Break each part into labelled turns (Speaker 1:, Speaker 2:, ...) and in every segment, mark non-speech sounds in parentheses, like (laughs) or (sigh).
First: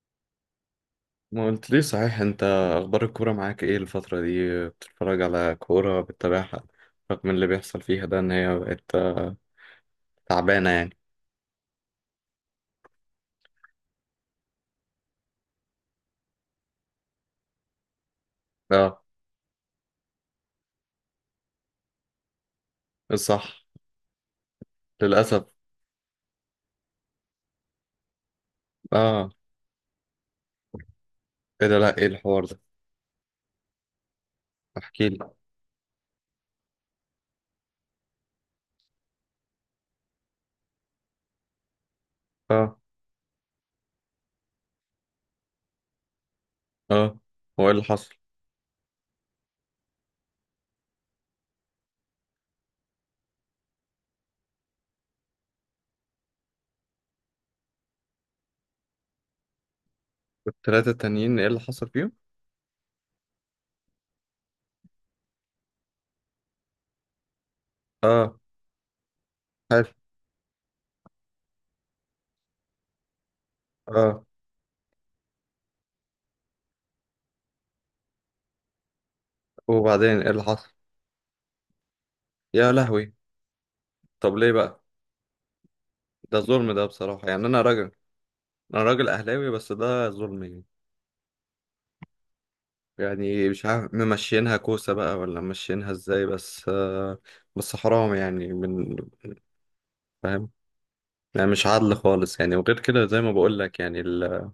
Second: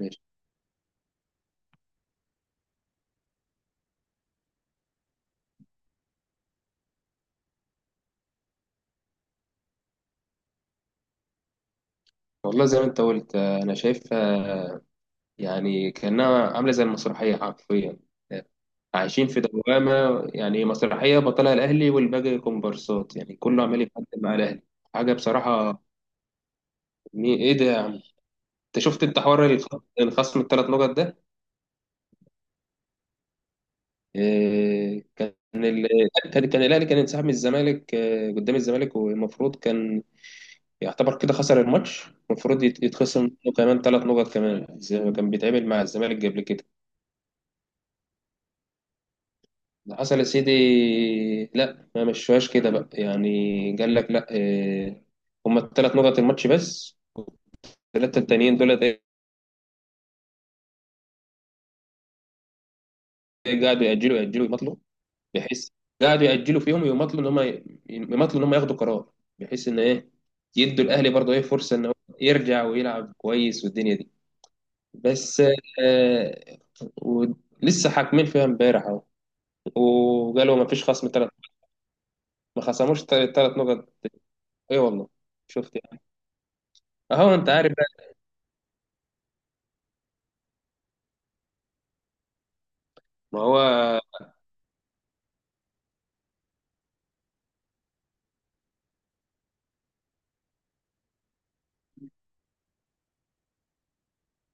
Speaker 1: ماشي.
Speaker 2: ما قلت ليه صحيح انت؟ اخبار الكوره معاك ايه الفتره دي؟ بتتفرج على كوره، بتتابعها؟ رغم اللي بيحصل فيها ده ان هي بقت تعبانه يعني.
Speaker 1: والله زي ما انت قلت انا شايفها، يعني كانها عامله زي المسرحيه حرفيا.
Speaker 2: اه.
Speaker 1: عايشين في دوامه، يعني مسرحيه بطلها الاهلي والباقي كومبارسات، يعني
Speaker 2: صح.
Speaker 1: كله عمال يتقدم مع الاهلي. حاجه
Speaker 2: للاسف.
Speaker 1: بصراحه. ايه ده يا عم؟ انت شفت، انت
Speaker 2: اه.
Speaker 1: حوار الخصم الثلاث نقط ده؟
Speaker 2: ايه ده؟ لا ايه الحوار ده؟
Speaker 1: إيه
Speaker 2: احكي لي.
Speaker 1: كان كان الاهلي كان انسحب من الزمالك قدام الزمالك، والمفروض كان يعتبر كده خسر الماتش. المفروض
Speaker 2: اه.
Speaker 1: يتخصم منه كمان ثلاث نقط كمان زي ما كان بيتعمل مع الزمالك قبل كده.
Speaker 2: اه. هو ايه اللي حصل؟
Speaker 1: اللي حصل يا سيدي، لا، ما مشوهاش كده بقى، يعني قال لك لا هما الثلاث نقط الماتش بس. والثلاثه التانيين دول إيه،
Speaker 2: الثلاثه التانيين ايه اللي حصل فيهم؟
Speaker 1: قعدوا يأجلوا يأجلوا يمطلوا، بحيث قعدوا يأجلوا فيهم ويمطلوا ان هم،
Speaker 2: اه.
Speaker 1: ياخدوا قرار، بحيث ان
Speaker 2: حلو.
Speaker 1: ايه، يدوا الاهلي برضه ايه فرصه ان هو يرجع ويلعب كويس والدنيا دي.
Speaker 2: اه.
Speaker 1: بس آه، ولسه حاكمين فيها امبارح اهو.
Speaker 2: وبعدين ايه اللي
Speaker 1: وقالوا ما
Speaker 2: حصل؟
Speaker 1: فيش خصم ثلاث، ما
Speaker 2: يا
Speaker 1: خصموش
Speaker 2: لهوي.
Speaker 1: ثلاث نقط.
Speaker 2: طب ليه
Speaker 1: اي
Speaker 2: بقى؟
Speaker 1: والله، شفت يعني.
Speaker 2: ده ظلم ده بصراحه،
Speaker 1: اهو
Speaker 2: يعني
Speaker 1: انت
Speaker 2: انا
Speaker 1: عارف.
Speaker 2: راجل. انا راجل اهلاوي بس ده ظلم يعني.
Speaker 1: ما
Speaker 2: يعني
Speaker 1: هو.
Speaker 2: مش عارف ممشينها كوسة بقى ولا ممشينها ازاي بس. بس حرام يعني من... فاهم. يعني مش عادل خالص يعني، وغير كده زي ما بقول لك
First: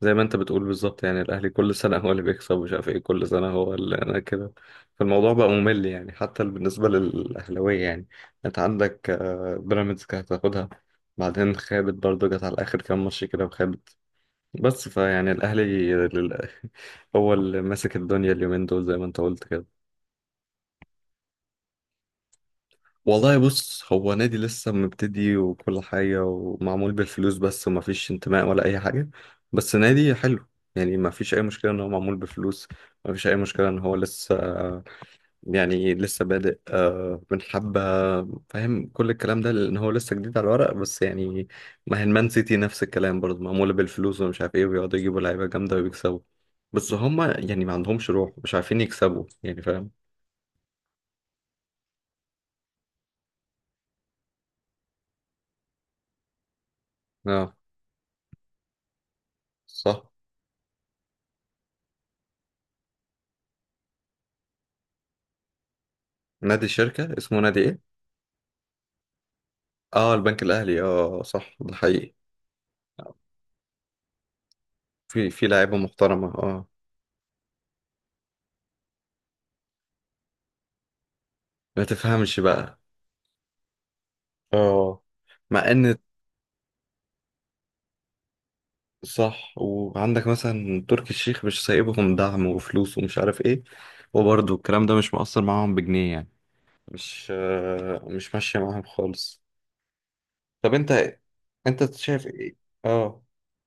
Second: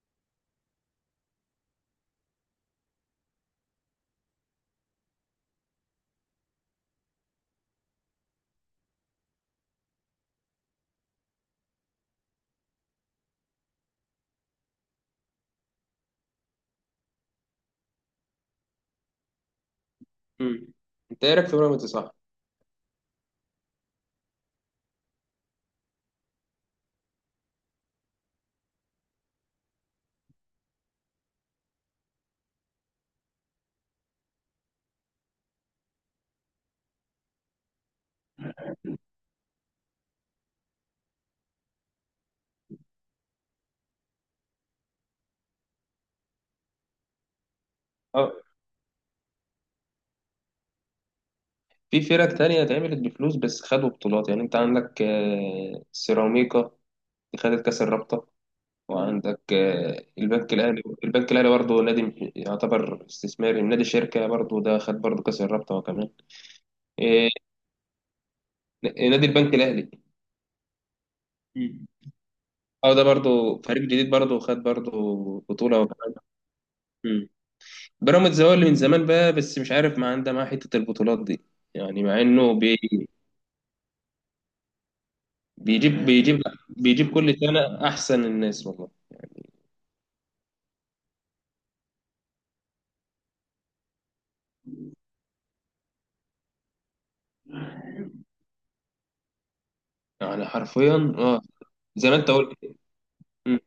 Speaker 2: زي ما انت بتقول بالظبط، يعني الاهلي كل سنة هو اللي بيكسب، ومش عارف ايه، كل سنة هو اللي انا كده. فالموضوع بقى ممل يعني، حتى بالنسبة للاهلاوية يعني. انت عندك بيراميدز كانت هتاخدها. بعدين خابت برضه، جت على اخر كام ماتش كده وخابت. بس فيعني الاهلي (laughs) هو اللي ماسك الدنيا اليومين دول زي ما انت قلت كده.
Speaker 1: مم. انت ايه رايك في بيراميدز صح؟
Speaker 2: والله بص، هو نادي لسه مبتدي وكل حاجة، ومعمول بالفلوس بس، ومفيش انتماء ولا أي حاجة. بس نادي حلو. يعني مفيش أي مشكلة إن هو معمول بفلوس. مفيش أي مشكلة إن هو لسه، يعني لسه بادئ من حبة. فاهم كل الكلام ده لأن هو لسه جديد على الورق بس يعني. ما هي المان سيتي نفس الكلام برضه، معمولة بالفلوس ومش عارف إيه، وبيقعدوا يجيبوا لعيبة جامدة ويكسبوا. بس هما يعني ما عندهمش روح،
Speaker 1: اه،
Speaker 2: مش عارفين يكسبوا يعني، فاهم؟
Speaker 1: في فرق تانية اتعملت بفلوس بس خدوا بطولات، يعني انت عندك سيراميكا، دي
Speaker 2: اه.
Speaker 1: خدت كاس الرابطة. وعندك
Speaker 2: صح.
Speaker 1: البنك الاهلي، البنك الاهلي برضه نادي يعتبر استثماري، نادي شركة برضه، ده خد برضه كاس الرابطة وكمان.
Speaker 2: نادي الشركة
Speaker 1: إيه،
Speaker 2: اسمه نادي إيه؟
Speaker 1: نادي البنك الاهلي.
Speaker 2: اه البنك الاهلي. اه صح ده
Speaker 1: مم.
Speaker 2: حقيقي.
Speaker 1: اه، ده برضه فريق جديد برضه خد برضه
Speaker 2: في لعيبه
Speaker 1: بطولة وكمان.
Speaker 2: محترمه اه.
Speaker 1: مم. بيراميدز هو اللي من زمان بقى، بس مش عارف، ما عنده معاه حتة البطولات دي،
Speaker 2: ما
Speaker 1: يعني مع
Speaker 2: تفهمش
Speaker 1: انه
Speaker 2: بقى. اه. مع ان.
Speaker 1: بيجيب آه، بيجيب بيجيب كل سنة أحسن الناس والله.
Speaker 2: صح. وعندك مثلا تركي الشيخ مش سايبهم دعم وفلوس، ومش عارف ايه. وبرضه الكلام ده مش مؤثر معاهم بجنيه يعني. مش ماشيه معاهم خالص.
Speaker 1: يعني
Speaker 2: طب انت
Speaker 1: حرفيا اه،
Speaker 2: انت
Speaker 1: زي ما
Speaker 2: شايف
Speaker 1: أنت
Speaker 2: ايه؟
Speaker 1: قلت.
Speaker 2: اه.
Speaker 1: مم.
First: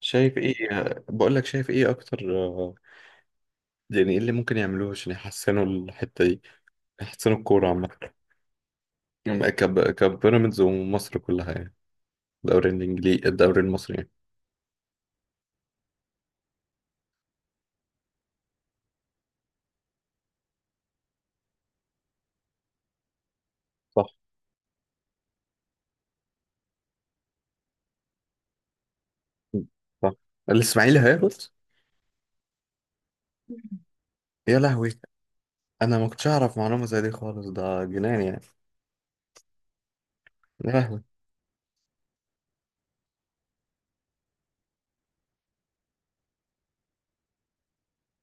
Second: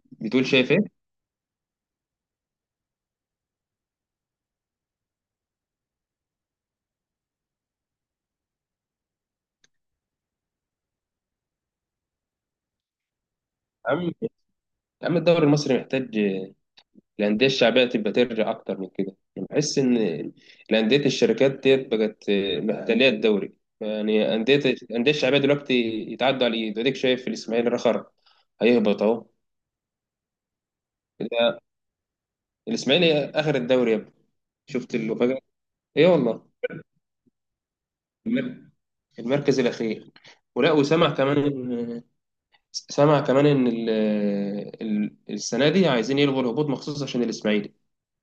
Speaker 2: شايف
Speaker 1: بتقول
Speaker 2: ايه
Speaker 1: شايف إيه؟ يا
Speaker 2: آه، بقول لك شايف ايه اكتر. يعني ايه اللي ممكن يعملوه عشان يحسنوا الحته دي، يحسنوا الكوره عامه؟ م- كب كبيراميدز ومصر كلها يعني، الدوري الانجليزي، الدوري المصري
Speaker 1: عم
Speaker 2: يعني.
Speaker 1: يا عم، الدوري المصري محتاج الأندية الشعبية تبقى ترجع أكتر من كده، أنا بحس إن الأندية، الشركات ديت بقت محتلية الدوري،
Speaker 2: صح.
Speaker 1: يعني الأندية الشعبية دلوقتي يتعدوا على الإيد، وأديك شايف الإسماعيلي رخر هيهبط أهو.
Speaker 2: صح الاسماعيلي هيهبط.
Speaker 1: ده الإسماعيلي آخر الدوري يا ابني.
Speaker 2: يا لهوي.
Speaker 1: شفت المفاجأة؟
Speaker 2: انا
Speaker 1: إيه
Speaker 2: ما كنتش
Speaker 1: والله.
Speaker 2: اعرف معلومه زي دي خالص، ده جنان يعني.
Speaker 1: المر- المركز الأخير.
Speaker 2: يا
Speaker 1: ولا
Speaker 2: لهوي.
Speaker 1: وسمع كمان، سامع كمان ان ال ال السنه دي عايزين يلغوا الهبوط مخصوص عشان الاسماعيلي.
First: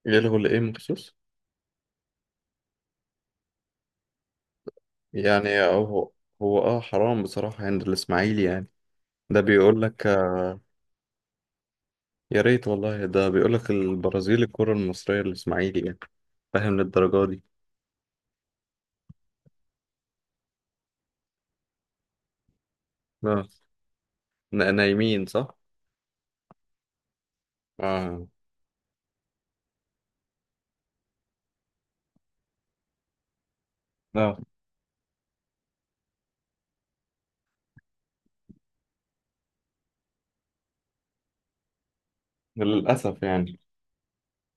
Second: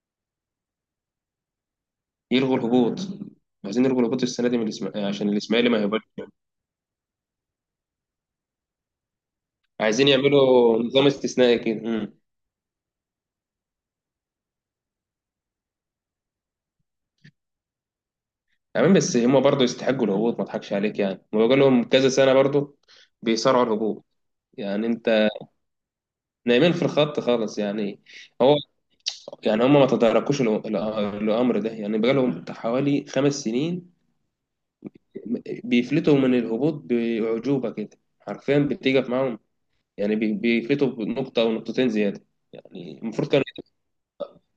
Speaker 2: يلغوا الايه مخصوص؟
Speaker 1: يلغوا الهبوط، عايزين يلغوا الهبوط السنه دي من الاسماعيلي عشان
Speaker 2: يعني
Speaker 1: الاسماعيلي ما يهبطش.
Speaker 2: هو هو اه حرام بصراحه عند الاسماعيلي يعني. ده بيقول لك
Speaker 1: عايزين
Speaker 2: آه،
Speaker 1: يعملوا نظام استثنائي كده.
Speaker 2: يا ريت والله. ده بيقول لك البرازيل الكره المصريه الاسماعيلي يعني، فاهم للدرجه دي.
Speaker 1: تمام، بس هم برضه يستحقوا الهبوط. ما اضحكش عليك يعني، ما بقول لهم كذا سنه برضه
Speaker 2: اه.
Speaker 1: بيصارعوا الهبوط. يعني
Speaker 2: نايمين
Speaker 1: انت،
Speaker 2: صح.
Speaker 1: نايمين في الخط خالص يعني.
Speaker 2: اه.
Speaker 1: هو، يعني هم ما تداركوش الامر ده، يعني بقى لهم حوالي خمس سنين
Speaker 2: اه.
Speaker 1: بيفلتوا من الهبوط باعجوبه كده حرفيا، بتيجي معاهم يعني، بيفيتوا بنقطة أو نقطتين زيادة. يعني
Speaker 2: للاسف
Speaker 1: المفروض كان،
Speaker 2: يعني.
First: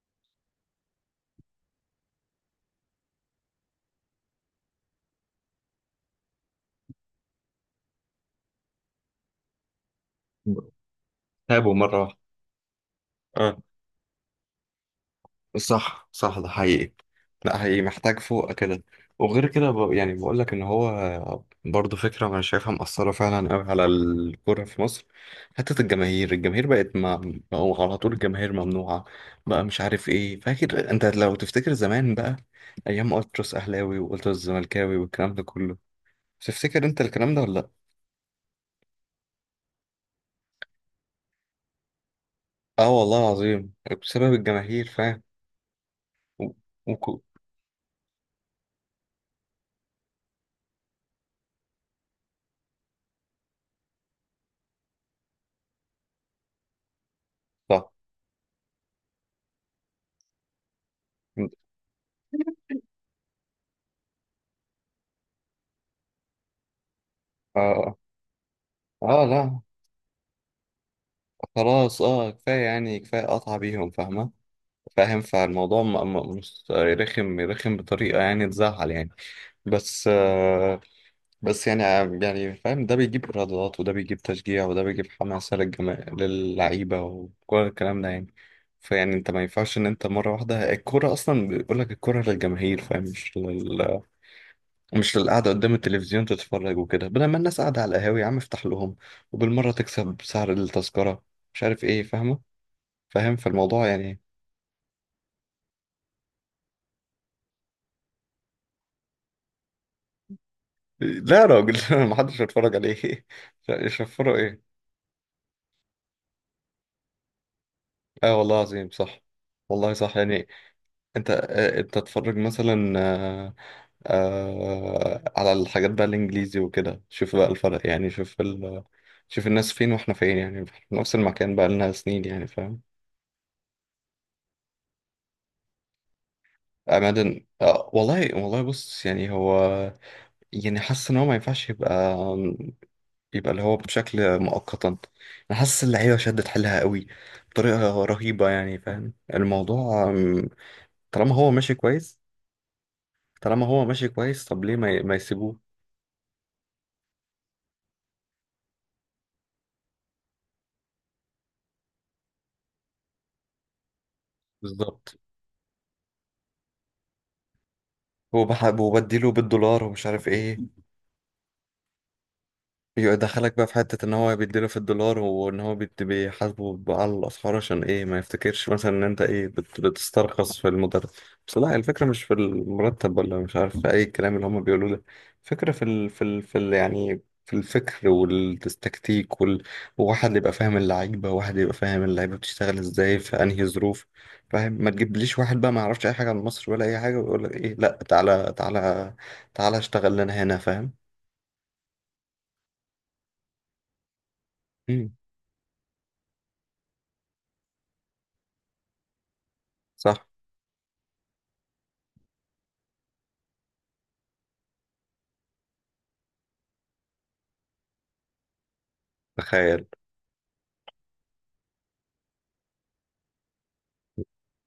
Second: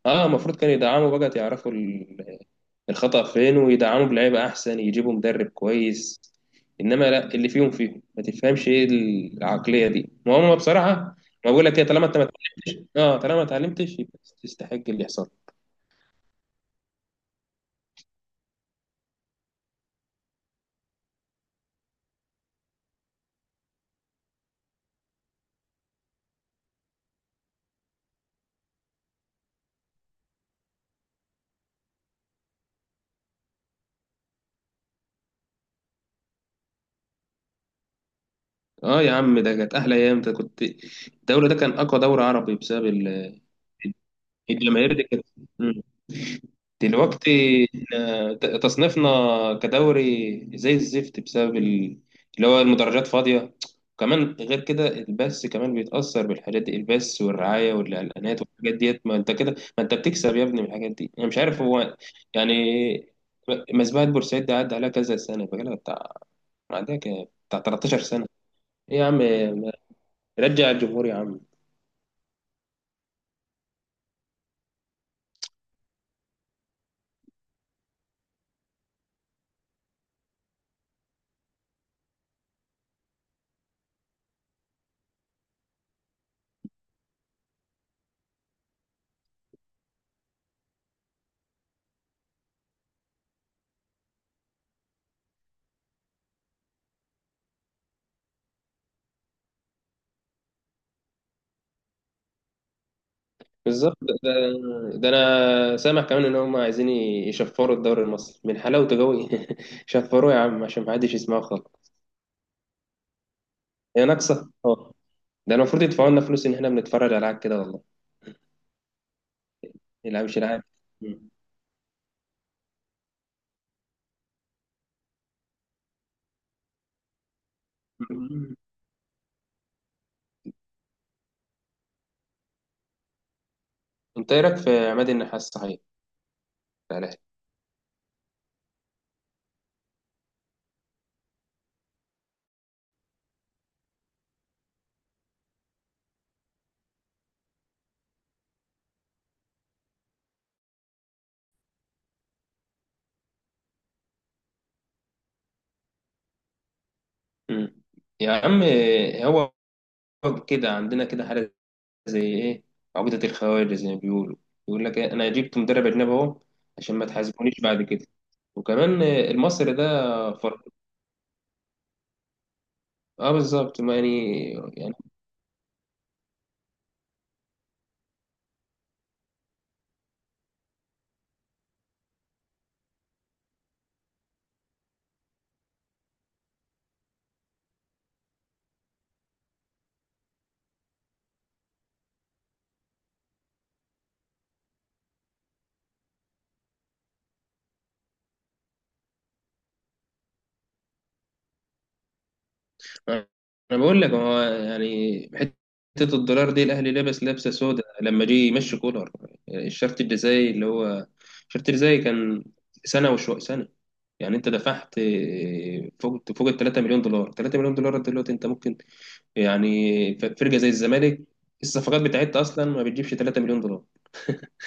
Speaker 1: اه المفروض كانوا يدعموا بقى، يعرفوا الخطأ فين، ويدعموا بلعيبة أحسن، يجيبوا مدرب كويس. إنما لا، اللي فيهم ما تفهمش إيه، العقلية دي. ما هم بصراحة، ما بقول
Speaker 2: تعبوا
Speaker 1: لك إيه، طالما
Speaker 2: مره
Speaker 1: أنت ما، اه طالما ما
Speaker 2: واحده.
Speaker 1: اتعلمتش يبقى تستحق اللي يحصل.
Speaker 2: صح صح ده حقيقي. لا هي محتاج فوق كده. وغير كده يعني بقول لك ان هو برضه فكره انا شايفها مأثره فعلا قوي على الكوره في مصر. حته الجماهير بقت ما بقوا على طول. الجماهير ممنوعه بقى، مش عارف ايه. فاكر انت، لو تفتكر زمان بقى ايام التراس اهلاوي والتراس زملكاوي والكلام ده كله؟ تفتكر انت الكلام ده ولا لا؟
Speaker 1: اه يا عم، ده كانت أحلى أيام، ده كنت، الدوري ده كان أقوى دوري عربي بسبب
Speaker 2: اه والله العظيم، بسبب الجماهير
Speaker 1: الجماهير دي
Speaker 2: فاهم.
Speaker 1: كانت.
Speaker 2: و... وكو-
Speaker 1: دلوقتي، إحنا تصنيفنا كدوري زي الزفت بسبب اللي هو المدرجات فاضية. وكمان غير كده البث كمان بيتأثر بالحاجات دي، البث والرعاية
Speaker 2: صح.
Speaker 1: والإعلانات والحاجات ديت، ما انت كده، ما انت بتكسب يا ابني من الحاجات دي، انا مش عارف هو يعني. مسبحة بورسعيد دي عدى عليها كذا سنة، بقالها بتاع، عندها بتاع
Speaker 2: اه. اه.
Speaker 1: 13 سنة. ايه يا عم،
Speaker 2: آه. لا،
Speaker 1: رجع الجمهور يا عم.
Speaker 2: خلاص، اه كفاية يعني، كفاية قطع بيهم، فاهمة؟ فاهم فالموضوع مش رخم، رخم بطريقة يعني تزعل يعني. بس آه بس يعني، يعني فاهم ده بيجيب إيرادات، وده بيجيب تشجيع، وده بيجيب حماسة للجما، للعيبة، وكل الكلام ده يعني. فيعني انت ما ينفعش ان انت مرة واحدة الكورة اصلا، بيقول لك الكورة للجماهير فاهم، مش للقعدة قدام التلفزيون تتفرج وكده. بدل ما الناس قاعدة على القهاوي يا عم افتح لهم، وبالمرة تكسب سعر التذكرة، مش عارف ايه فاهمة. فاهم فالموضوع
Speaker 1: بالظبط
Speaker 2: يعني.
Speaker 1: ده، انا سامع كمان ان هم عايزين يشفروا الدوري المصري من حلاوته قوي. (laughs) شفروه يا عم عشان ما حدش
Speaker 2: لا
Speaker 1: يسمعه
Speaker 2: يا راجل،
Speaker 1: خالص.
Speaker 2: (laughs) محدش هيتفرج عليه (laughs)
Speaker 1: هي
Speaker 2: يشفروا
Speaker 1: ناقصه
Speaker 2: ايه؟
Speaker 1: اه. ده المفروض يدفعوا لنا فلوس ان احنا بنتفرج على العاب كده والله.
Speaker 2: اه والله عظيم صح. والله صح
Speaker 1: يلعب مش
Speaker 2: يعني.
Speaker 1: العاب.
Speaker 2: انت
Speaker 1: مم.
Speaker 2: انت تتفرج مثلا، على الحاجات بقى الانجليزي وكده. شوف بقى الفرق يعني، شوف
Speaker 1: مم.
Speaker 2: شوف الناس فين واحنا فين، يعني في نفس المكان بقى لنا سنين يعني، فاهم؟
Speaker 1: انت ايه رايك في عماد النحاس صحيح، بتاع الأهلي؟
Speaker 2: أماكن والله. والله بص يعني هو، يعني حاسس إن هو ما ينفعش يبقى، يبقى اللي هو بشكل مؤقتا. انا حاسس اللعيبه شدت حيلها قوي بطريقه رهيبه يعني، فاهم الموضوع. طالما هو ماشي كويس، طالما هو ماشي كويس طب ليه ما يسيبوه؟
Speaker 1: مم. يا عم، هو كده عندنا كده حاجه زي ايه، عقده الخواجه زي ما بيقولوا. يقول لك إيه،
Speaker 2: بالظبط.
Speaker 1: انا جبت مدرب اجنبي اهو عشان ما تحاسبونيش بعد كده.
Speaker 2: وبحب
Speaker 1: وكمان
Speaker 2: وبديله
Speaker 1: المصري ده،
Speaker 2: بالدولار ومش عارف ايه.
Speaker 1: اه
Speaker 2: يدخلك بقى في
Speaker 1: بالظبط ما
Speaker 2: حتة ان هو
Speaker 1: يعني،
Speaker 2: بيديله في
Speaker 1: يعني
Speaker 2: الدولار، وان هو بيحاسبه بقى على الاسعار، عشان ايه ما يفتكرش مثلا ان انت ايه بتسترخص في المدرب. بس لا، الفكرة مش في المرتب ولا مش عارف في اي كلام اللي هم بيقولوه ده. الفكرة في ال في ال في ال يعني في الفكر والتكتيك وواحد اللي يبقى فاهم اللعيبة، واحد يبقى فاهم اللعيبة بتشتغل ازاي في انهي ظروف فاهم. ما تجيبليش واحد بقى ما يعرفش اي حاجة عن مصر ولا اي حاجة، ويقول لك ايه لا، تعالى تعالى تعالى اشتغل لنا هنا فاهم.
Speaker 1: انا بقول لك، هو
Speaker 2: مم.
Speaker 1: يعني حته الدولار دي، الاهلي لابس لابسه سودا لما جه يمشي كولر. الشرط
Speaker 2: صح.
Speaker 1: الجزائي اللي هو، الشرط الجزائي كان سنه وشويه سنه. يعني انت دفعت فوق، فوق ال 3 مليون دولار. 3 مليون دولار دلوقتي انت ممكن
Speaker 2: تخيل.
Speaker 1: يعني، فرقه زي الزمالك الصفقات بتاعتها اصلا ما بتجيبش 3 مليون دولار.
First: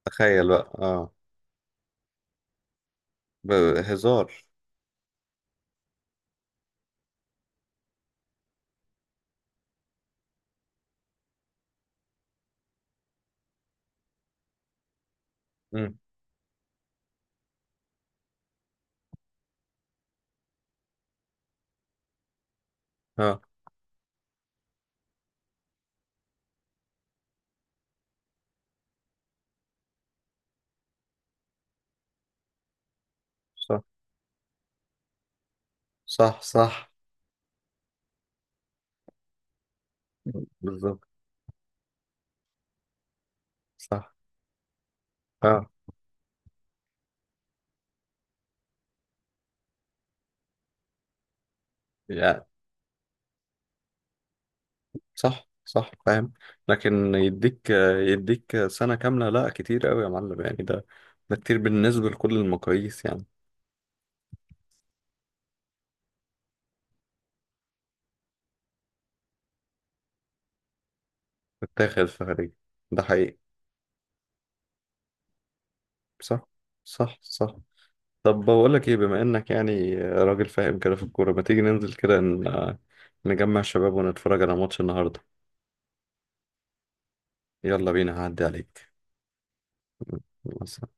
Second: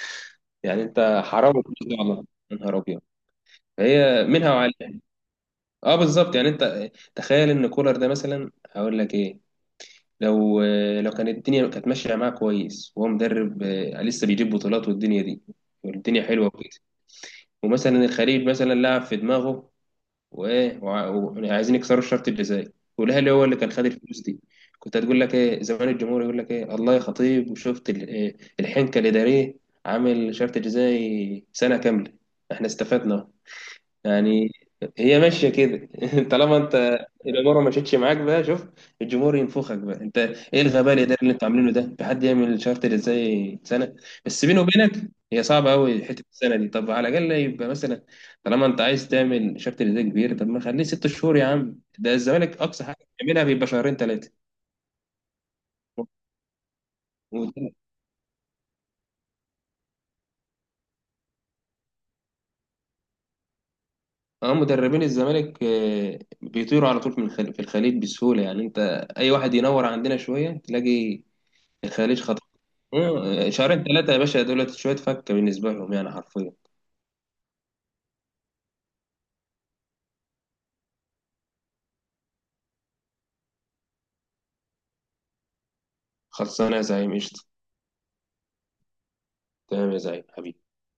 Speaker 2: تخيل بقى
Speaker 1: يعني
Speaker 2: اه.
Speaker 1: انت حرام الفلوس دي والله. يا نهار ابيض. هي
Speaker 2: هزار.
Speaker 1: منها وعليها. اه بالظبط، يعني انت تخيل ان كولر ده مثلا، هقول لك ايه، لو لو كانت الدنيا كانت ماشيه معاه كويس وهو مدرب لسه بيجيب بطولات والدنيا دي
Speaker 2: امم
Speaker 1: والدنيا حلوه وكده، ومثلا الخليج مثلا لعب في دماغه وايه وعايزين يكسروا الشرط الجزائي، والاهلي
Speaker 2: اه.
Speaker 1: هو اللي كان خد الفلوس دي. كنت هتقول لك ايه زمان الجمهور يقول لك ايه الله يا خطيب، وشفت إيه، الحنكه الاداريه، عامل شرط جزائي سنه كامله، احنا استفدنا
Speaker 2: صح
Speaker 1: يعني. هي ماشيه كده. (laughs)
Speaker 2: صح.
Speaker 1: طالما
Speaker 2: صح.
Speaker 1: انت الاماره ما مشيتش معاك بقى، شوف الجمهور ينفخك بقى، انت ايه الغباء
Speaker 2: بالظبط.
Speaker 1: الاداري اللي انتوا عاملينه ده؟ في حد يعمل شارت ازاي سنه؟
Speaker 2: صح.
Speaker 1: بس بيني وبينك هي
Speaker 2: اه
Speaker 1: صعبه قوي حته السنه دي. طب على الاقل يبقى مثلا، طالما انت عايز تعمل شارت ازاي كبير، طب ما خليه ست شهور يا عم. ده
Speaker 2: يعني.
Speaker 1: الزمالك اقصى حاجه بيعملها بيبقى شهرين ثلاثه.
Speaker 2: صح صح فاهم. لكن يديك سنة كاملة، لا كتير قوي يا معلم يعني، ده كتير بالنسبة لكل المقاييس يعني.
Speaker 1: اه مدربين الزمالك بيطيروا على طول من في الخليج بسهوله، يعني انت اي واحد ينور عندنا شويه تلاقي
Speaker 2: بتتاخد في
Speaker 1: الخليج.
Speaker 2: خارجي. ده حقيقي.
Speaker 1: مم، شهرين ثلاثة يا باشا، دولت شوية فكة بالنسبة لهم يعني
Speaker 2: صح
Speaker 1: حرفيا.
Speaker 2: صح صح. طب بقول لك ايه، بما انك يعني راجل فاهم كده في الكورة، ما تيجي ننزل كده نجمع الشباب ونتفرج على ماتش النهاردة؟
Speaker 1: خلصانة يا زعيم، قشطة.
Speaker 2: يلا بينا هعدي عليك.
Speaker 1: تمام يا زعيم حبيبي.
Speaker 2: يلا،